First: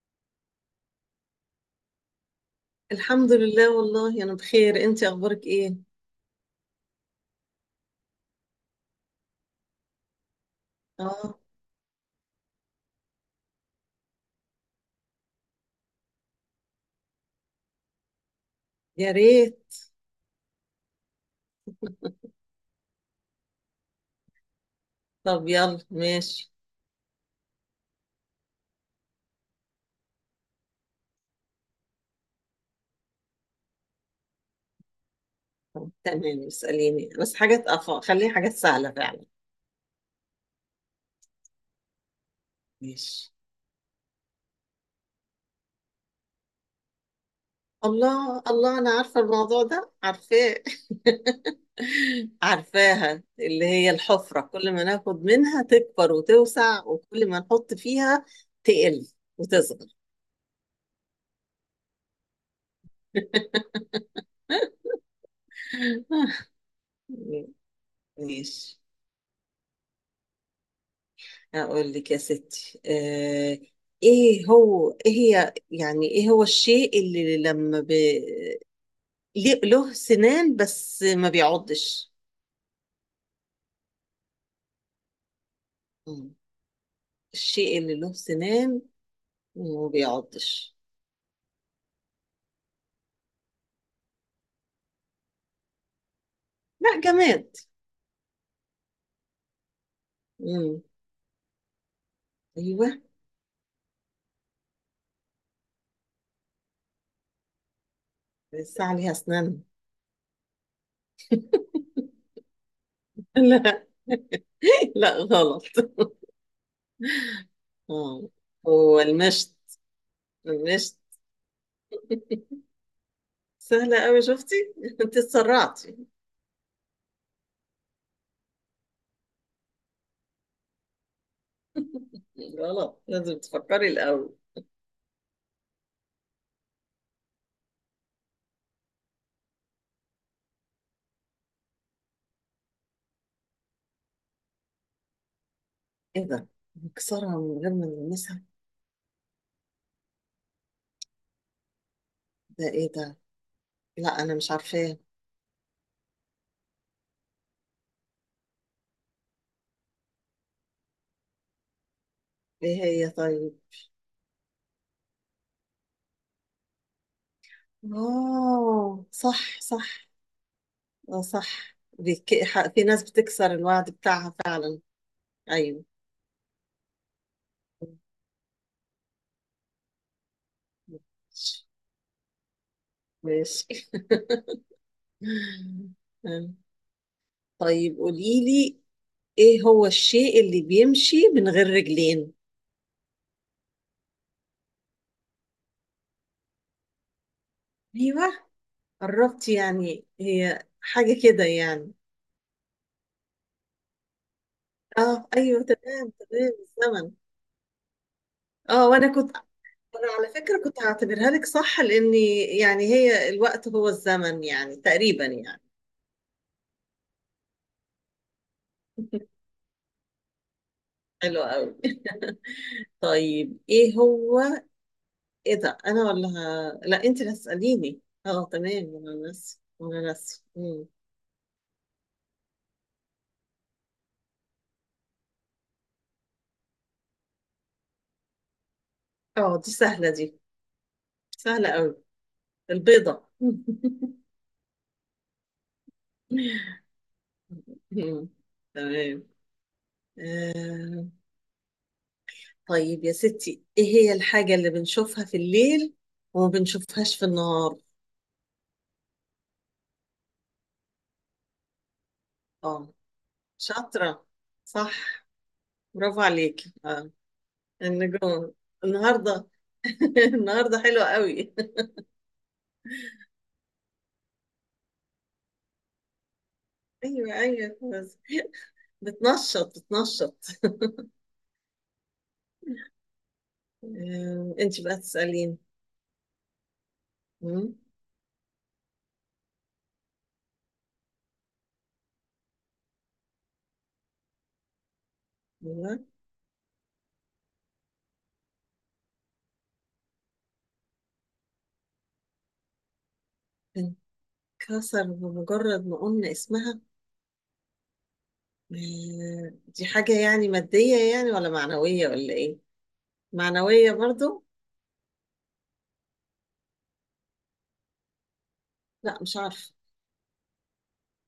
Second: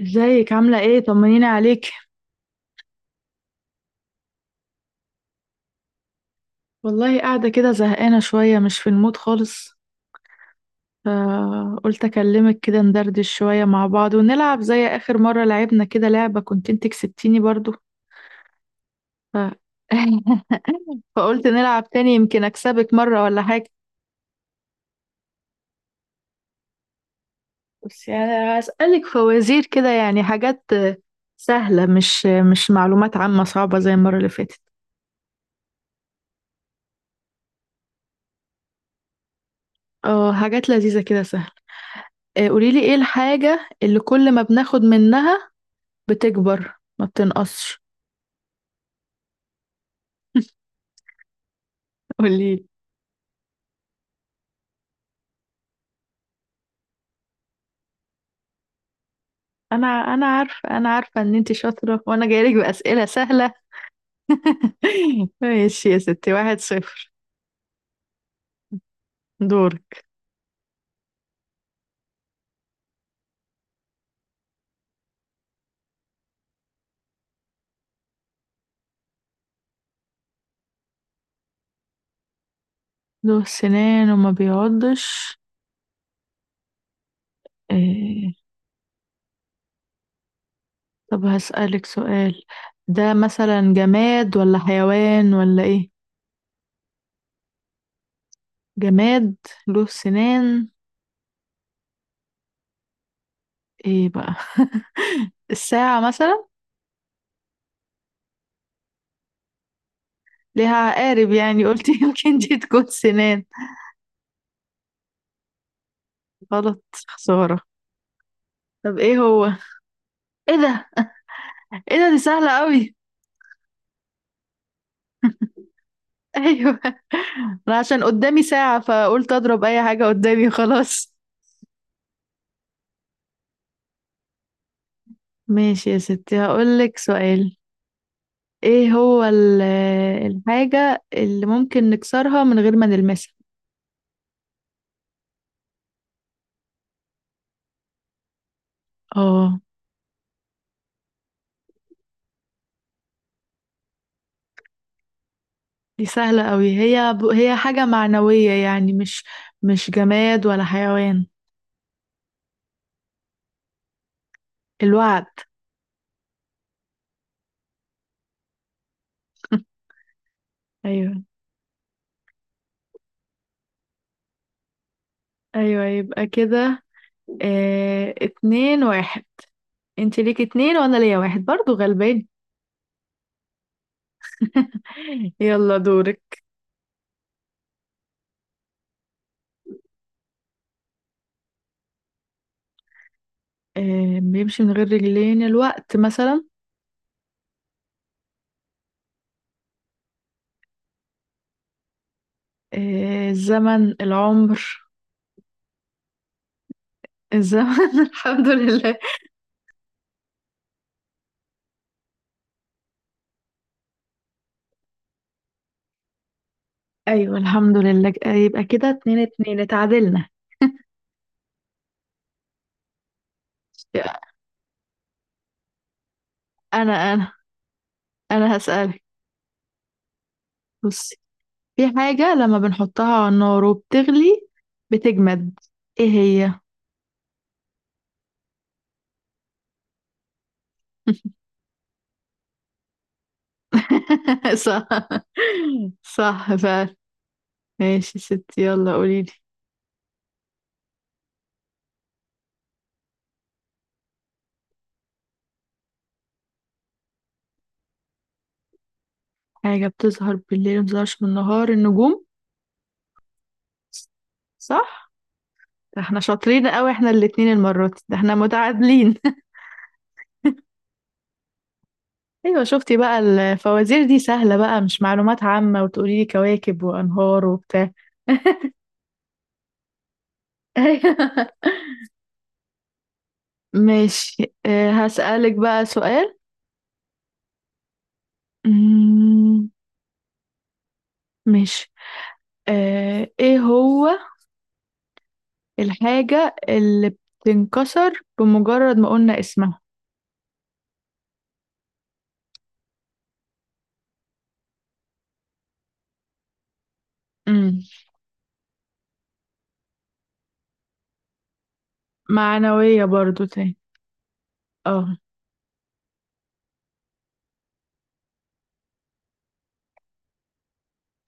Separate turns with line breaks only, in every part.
ازيك؟ عاملة ايه؟ طمنيني عليك.
الحمد لله، والله أنا بخير. أنت أخبارك إيه؟
والله قاعدة كده زهقانة شوية، مش في المود خالص.
آه.
فقلت اكلمك كده ندردش شوية مع بعض ونلعب زي اخر مرة لعبنا كده لعبة كنت انت كسبتيني برضو.
يا
ف...
ريت.
فقلت نلعب تاني يمكن اكسبك مرة ولا حاجة.
طب يلا ماشي.
بس يعني هسألك فوازير كده، يعني حاجات سهلة، مش معلومات عامة صعبة زي المرة اللي فاتت.
تمام، اسأليني، بس حاجات خليه حاجات سهلة فعلا.
اه حاجات لذيذة كده سهلة. آه، قوليلي ايه
ماشي.
الحاجة اللي كل ما بناخد منها بتكبر ما بتنقصش؟
الله الله، أنا عارفة الموضوع ده، عارفاه.
قولي.
عارفاها، اللي هي الحفرة كل ما ناخد منها تكبر وتوسع، وكل ما نحط فيها تقل
انا
وتصغر.
انا عارفه انا عارفه ان انتي شاطره وانا جايلك باسئله سهله. ماشي يا ستي، 1-0.
ماشي.
دورك.
أقول لك يا ستي، إيه هو إيه هي يعني إيه هو الشيء اللي له سنان بس ما بيعضش.
له سنان وما بيعضش؟
مم. الشيء اللي له
إيه.
سنان وما بيعضش.
طب هسألك سؤال، ده مثلا جماد ولا حيوان ولا ايه؟
لا، جماد.
جماد، له سنان.
مم. أيوه.
ايه بقى؟ الساعة مثلا،
الساعة ليها أسنان؟
ليها عقارب يعني، قلت يمكن دي تكون سنان.
لا، لا غلط.
غلط، خسارة.
آه،
طب
هو
ايه هو؟
المشط.
ايه ده؟
المشط.
ايه ده، دي سهلة قوي.
سهلة أوي، شفتي؟ أنت اتسرعتي.
ايوه، انا عشان قدامي ساعة فقلت اضرب اي حاجة قدامي خلاص.
غلط، لازم تفكري الأول.
ماشي يا ستي، هقولك سؤال. ايه هو الحاجة اللي ممكن نكسرها من غير ما نلمسها؟
ايه ده؟ مكسرها من غير ما نلمسها؟
اه
ده ايه ده؟ لا، انا مش عارفاه.
دي سهلة قوي، هي حاجة معنوية يعني، مش جماد ولا حيوان.
ايه هي طيب؟
الوعد.
اوه، صح صح.
ايوه،
اه صح، في ناس بتكسر الوعد بتاعها فعلا. ايوه.
ايوه، يبقى كده 2-1. انت ليك اتنين وانا ليا واحد، برضو غلبان.
ماشي
يلا دورك.
طيب قولي لي، ايه هو الشيء اللي بيمشي من غير رجلين؟
آه، بيمشي من غير رجلين؟ الوقت مثلا.
ايوه، قربت يعني، هي حاجة كده يعني.
آه، الزمن، العمر.
اه ايوه، تمام تمام، الزمن.
الزمن. الحمد
اه
لله.
وانا كنت، انا على فكرة كنت هعتبرها لك صح، لاني يعني هي الوقت هو الزمن يعني تقريبا يعني.
ايوه الحمد لله، يبقى كده اتنين اتنين اتعادلنا.
حلو قوي. طيب ايه هو؟ ايه ده؟ انا ولا
انا
لا، انت
انا
اللي هتسأليني. اه
انا
تمام،
هسألك.
انا ناسي انا ناسي. مم.
بصي، في حاجة لما بنحطها على النار وبتغلي بتجمد، ايه هي؟
اه دي سهلة دي، سهلة قوي. البيضة.
صح، صح فعلا. ماشي يا
مم.
ستي، يلا
تمام.
قوليلي.
آه. طيب يا ستي، ايه هي الحاجة اللي بنشوفها في الليل وما بنشوفهاش في النهار؟
حاجة بتظهر بالليل ومبتظهرش بالنهار؟ النجوم.
اه، شاطرة. صح.
صح. ده احنا
برافو
شاطرين
عليكي،
قوي، احنا
اه.
الاتنين المرة دي، ده احنا
النجوم.
متعادلين.
النهارده النهارده حلوه قوي.
ايوه شفتي بقى؟ الفوازير دي سهلة بقى، مش معلومات عامة وتقولي لي كواكب
ايوه
وانهار
ايوه،
وبتاع.
بس بتنشط بتنشط.
ايوه ماشي،
انت
اه
بقى
هسألك
تسألين.
بقى سؤال.
مم.
مم، ماشي. اه ايه هو
ايوه.
الحاجة اللي بتنكسر بمجرد ما قلنا اسمها؟
انكسر بمجرد ما قلنا اسمها؟
مم،
دي حاجة يعني مادية يعني ولا معنوية ولا ايه؟
معنوية برضو تاني.
معنوية برضو.
اه.
لا، مش عارفة.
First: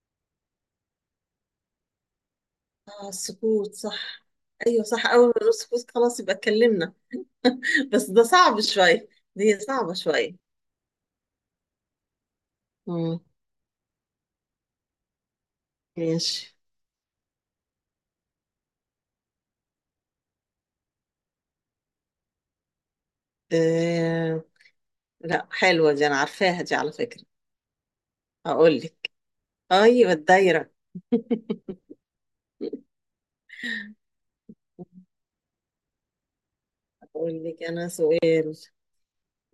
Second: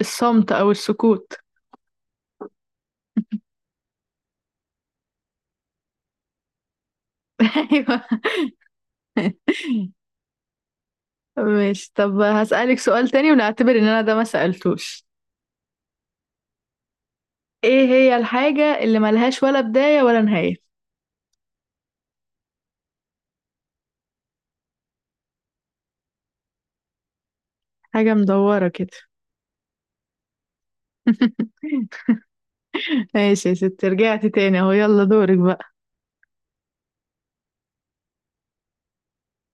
الصمت او السكوت.
اه، السكوت، صح. ايوه صح، اول ما نقول سكوت خلاص يبقى اتكلمنا. بس ده صعب شوية،
ايوه.
دي صعبة شوية.
ماشي، طب هسألك سؤال
مم،
تاني ونعتبر ان انا ده ما سألتوش.
ماشي.
ايه هي الحاجة اللي ملهاش ولا بداية ولا نهاية؟
آه لا، حلوة دي، أنا عارفاها دي على فكرة.
حاجة مدورة
أقول
كده.
لك. أيوة، الدايرة.
ماشي يا ستي، رجعت تاني اهو. يلا دورك بقى.
أقول لك أنا سؤال.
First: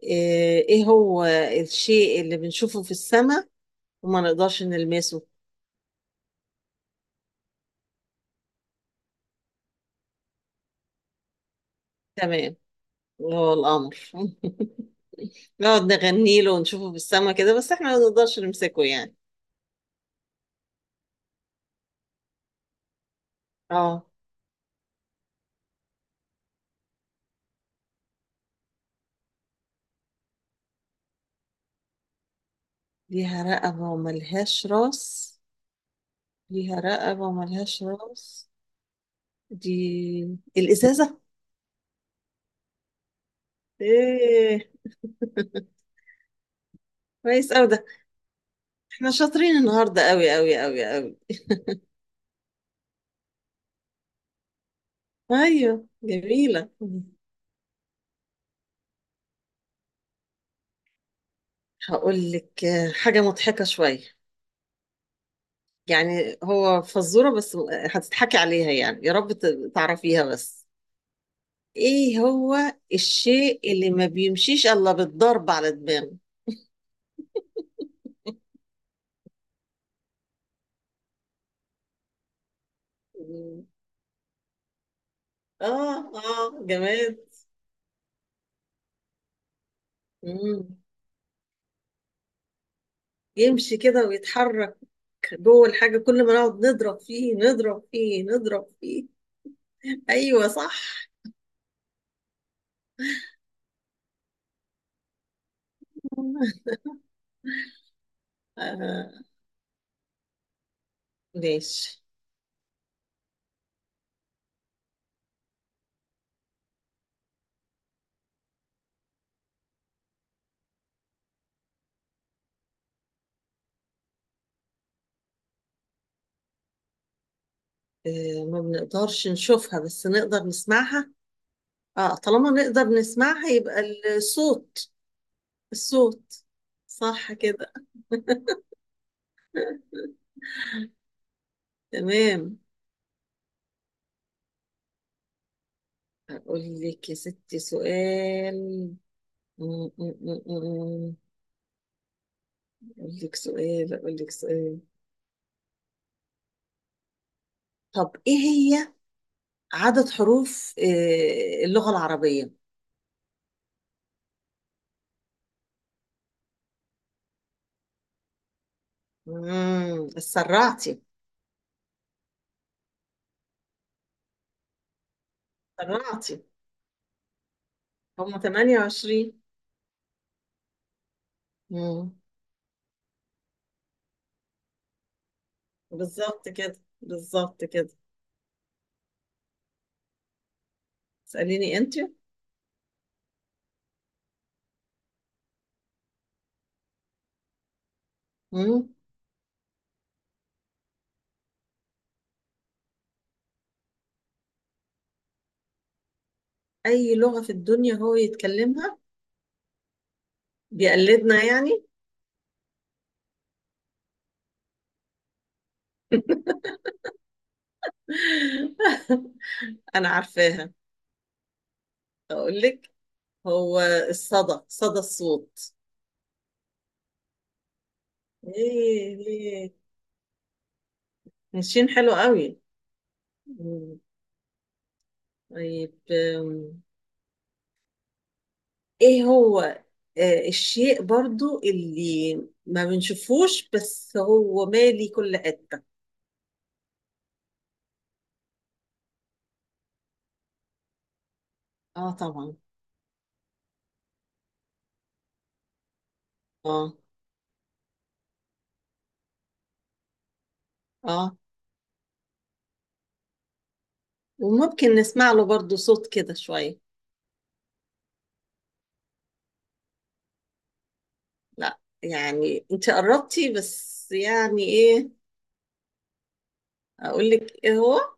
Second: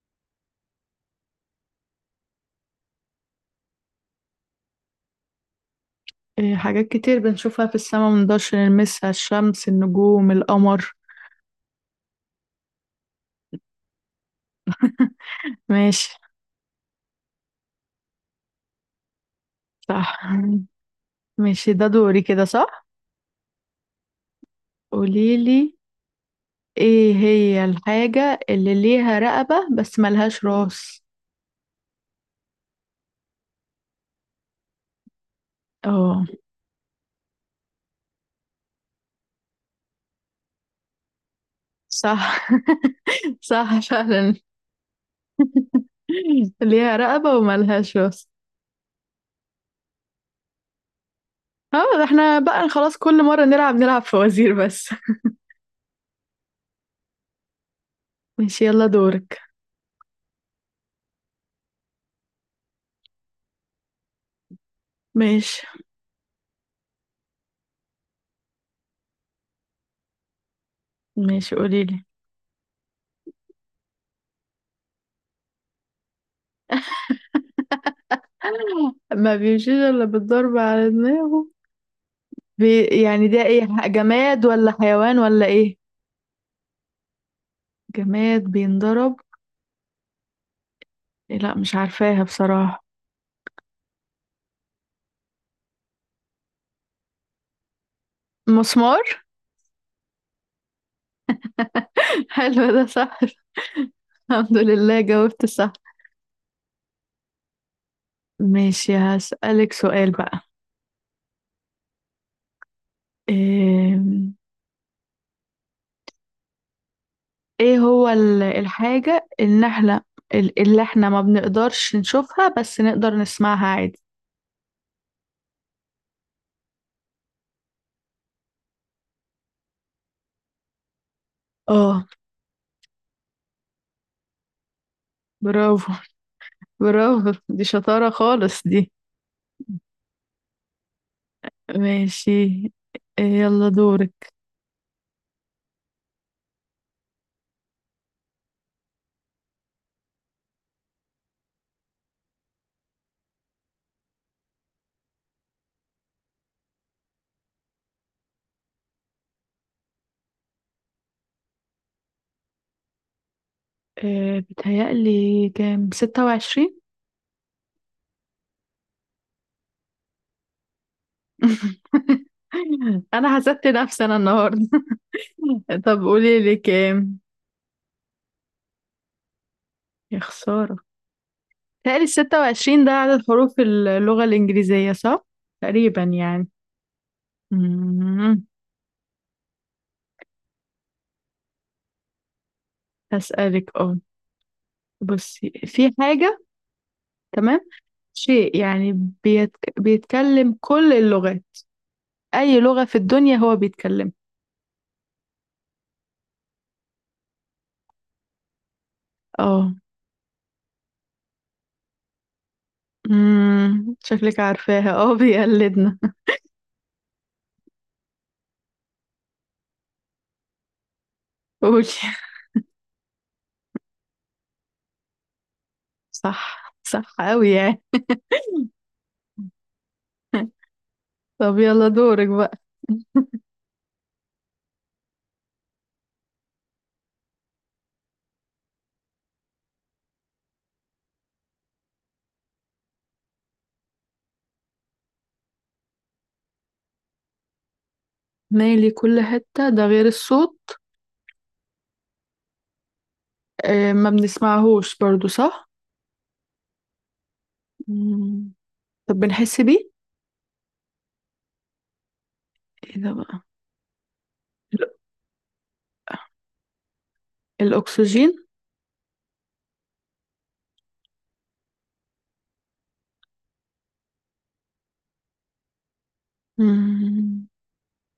آه إيه هو الشيء اللي بنشوفه في السماء وما نقدرش نلمسه؟
إيه، حاجات كتير بنشوفها في السماء منقدرش نلمسها، الشمس، النجوم، القمر.
تمام، وهو القمر نقعد
ماشي.
نغني له ونشوفه في السماء كده، بس إحنا ما نقدرش نمسكه يعني.
صح. ماشي ده دوري كده صح؟
آه
قوليلي، ايه هي الحاجة اللي ليها رقبة بس ملهاش راس؟
ليها رقبة وملهاش راس.
اه
ليها رقبة وملهاش راس، دي الإزازة.
صح. صح فعلا،
إيه.
ليها رقبة
كويس أوي ده،
وملهاش راس.
احنا شاطرين النهارده قوي قوي قوي قوي.
اه ده احنا بقى خلاص، كل مرة نلعب فوازير بس.
ايوه، جميله.
ماشي يلا دورك.
هقول لك، حاجه مضحكه شويه.
ماشي.
يعني هو فزوره، بس هتضحكي عليها يعني، يا رب تعرفيها بس.
ماشي قوليلي.
ايه هو الشيء اللي ما بيمشيش الا بالضرب على دماغه؟
ما بيمشيش الا بالضرب على دماغه؟ يعني ده ايه،
مم.
جماد ولا حيوان ولا ايه؟
اه اه، جماد.
جماد بينضرب.
مم.
إيه، لا مش عارفاها بصراحة.
يمشي كده ويتحرك جوه الحاجه، كل ما نقعد نضرب فيه نضرب فيه نضرب
مسمار.
فيه. ايوه صح.
حلو ده صح. الحمد لله جاوبت صح. ماشي
آه.
هسألك سؤال بقى.
ماشي.
إيه... ايه هو الحاجة اللي احنا اللي احنا ما بنقدرش نشوفها بس نقدر نسمعها عادي؟
ما بنقدرش نشوفها بس نقدر نسمعها.
اه.
اه، طالما نقدر نسمعها يبقى الصوت.
برافو،
الصوت.
برافو،
صح
دي
كده.
شطارة خالص دي. ماشي.
تمام.
إيه يلا دورك.
اقول لك يا ستي سؤال. م- م- م- م- اقول لك سؤال. طب ايه هي عدد حروف اللغة العربية؟
إيه بتهيألي كام، 26؟
سرعتي
انا حسدت نفسي انا النهاردة. طب قولي
سرعتي.
لي كام؟
هم 28.
يا خسارة. بتهيألي
امم
26 ده عدد حروف اللغة الإنجليزية صح؟ تقريبا يعني.
بالظبط كده بالظبط كده.
أمم،
اسأليني انت.
هسألك اه. بصي في حاجة، تمام، شيء
مم.
يعني بيتكلم كل اللغات، أي لغة في الدنيا هو بيتكلم.
اي لغة في الدنيا هو يتكلمها؟
اه.
بيقلدنا يعني.
شكلك عارفاها، اه بيقلدنا.
انا عارفاها.
قولي.
اقول لك، هو الصدى، صدى الصوت.
صح، صح أوي يعني.
ايه ايه.
طب يلا
ماشيين، حلو
دورك بقى.
قوي. مم. طيب ايه هو الشيء برضو اللي ما بنشوفوش بس هو مالي كل حتة.
مالي كل حتة، ده غير الصوت؟
اه طبعا.
آه ما بنسمعهوش برضو صح.
اه
مم. طب بنحس بيه،
اه،
ايه ده بقى؟ ال-
وممكن نسمع له برضو صوت كده شوية.
الأكسجين.
لا، يعني انت قربتي بس، يعني ايه؟ اقول
مم.
لك ايه هو.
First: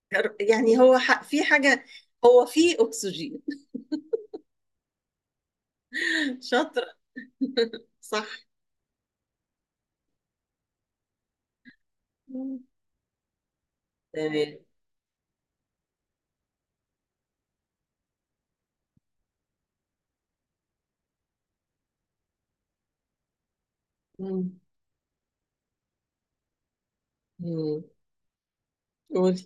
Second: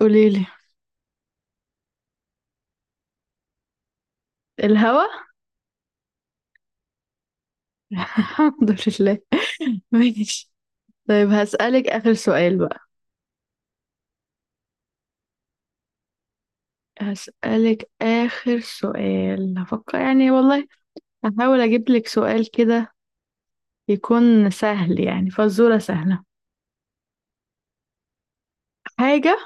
قوليلي.
يعني هو في حاجه. هو في اكسجين.
الهوا.
شاطره. صح.
الحمد لله. ماشي. طيب هسألك آخر سؤال
مم.
بقى.
تمام.
هسألك آخر سؤال، هفكر يعني والله، هحاول أجيب لك سؤال كده يكون
مم.
سهل يعني، فزورة سهلة.
مم.
حاجة
قولي.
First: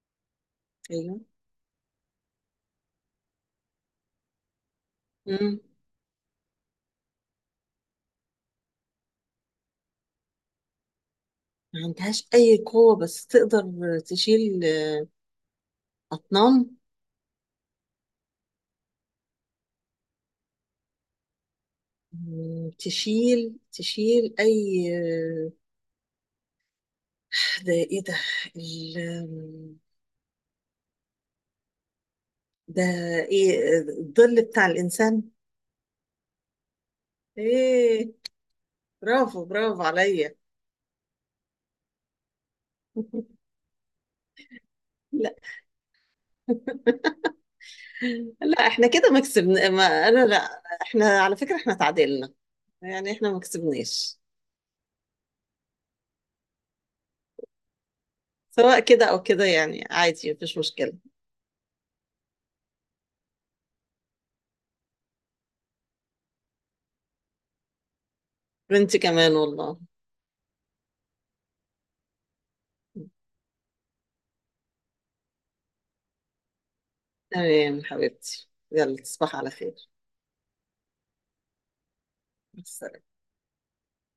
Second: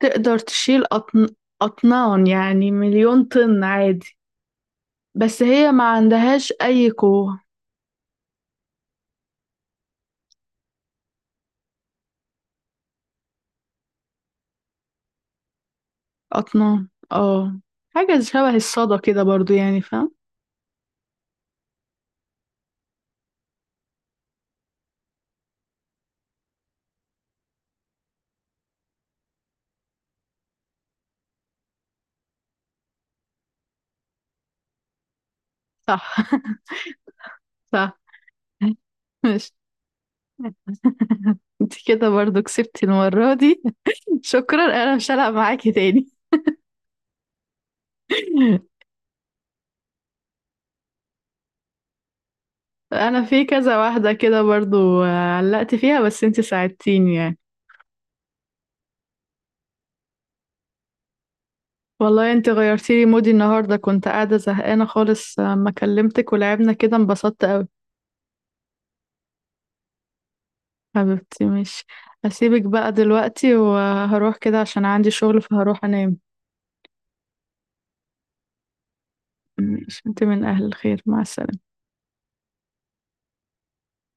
تقدر تشيل
ايوه.
أطنان، يعني 1,000,000 طن عادي، بس
مم.
هي ما عندهاش أي قوة.
ما عندهاش اي قوه بس تقدر تشيل اطنان.
أطنان اه. حاجة شبه الصدى كده برضو يعني، فاهم؟
مم. تشيل تشيل اي؟ ده ايه ده؟ ال... ده ايه، الظل بتاع الانسان.
صح. صح.
ايه. برافو
ماشي.
برافو عليا.
انت كده برضو كسبتي المرة دي. شكرا، انا مش هلعب
لا
معاكي تاني.
لا، احنا كده ما كسبنا ما، انا لا، احنا على فكرة احنا تعادلنا، يعني
انا
احنا ما
في كذا واحده
كسبناش.
كده برضو آه، علقت فيها بس انت ساعدتيني يعني.
سواء كده او كده يعني عادي، مفيش مشكلة.
والله انت غيرتي لي مودي النهارده، كنت قاعده زهقانه خالص آه، ما كلمتك ولعبنا كده انبسطت قوي.
وانت كمان، والله.
حبيبتي ماشي، هسيبك بقى دلوقتي وهروح كده عشان عندي شغل، فهروح انام.
تمام حبيبتي، يلا تصبح على خير.
ماشي، انت من اهل الخير، مع السلامه.
مع السلامة.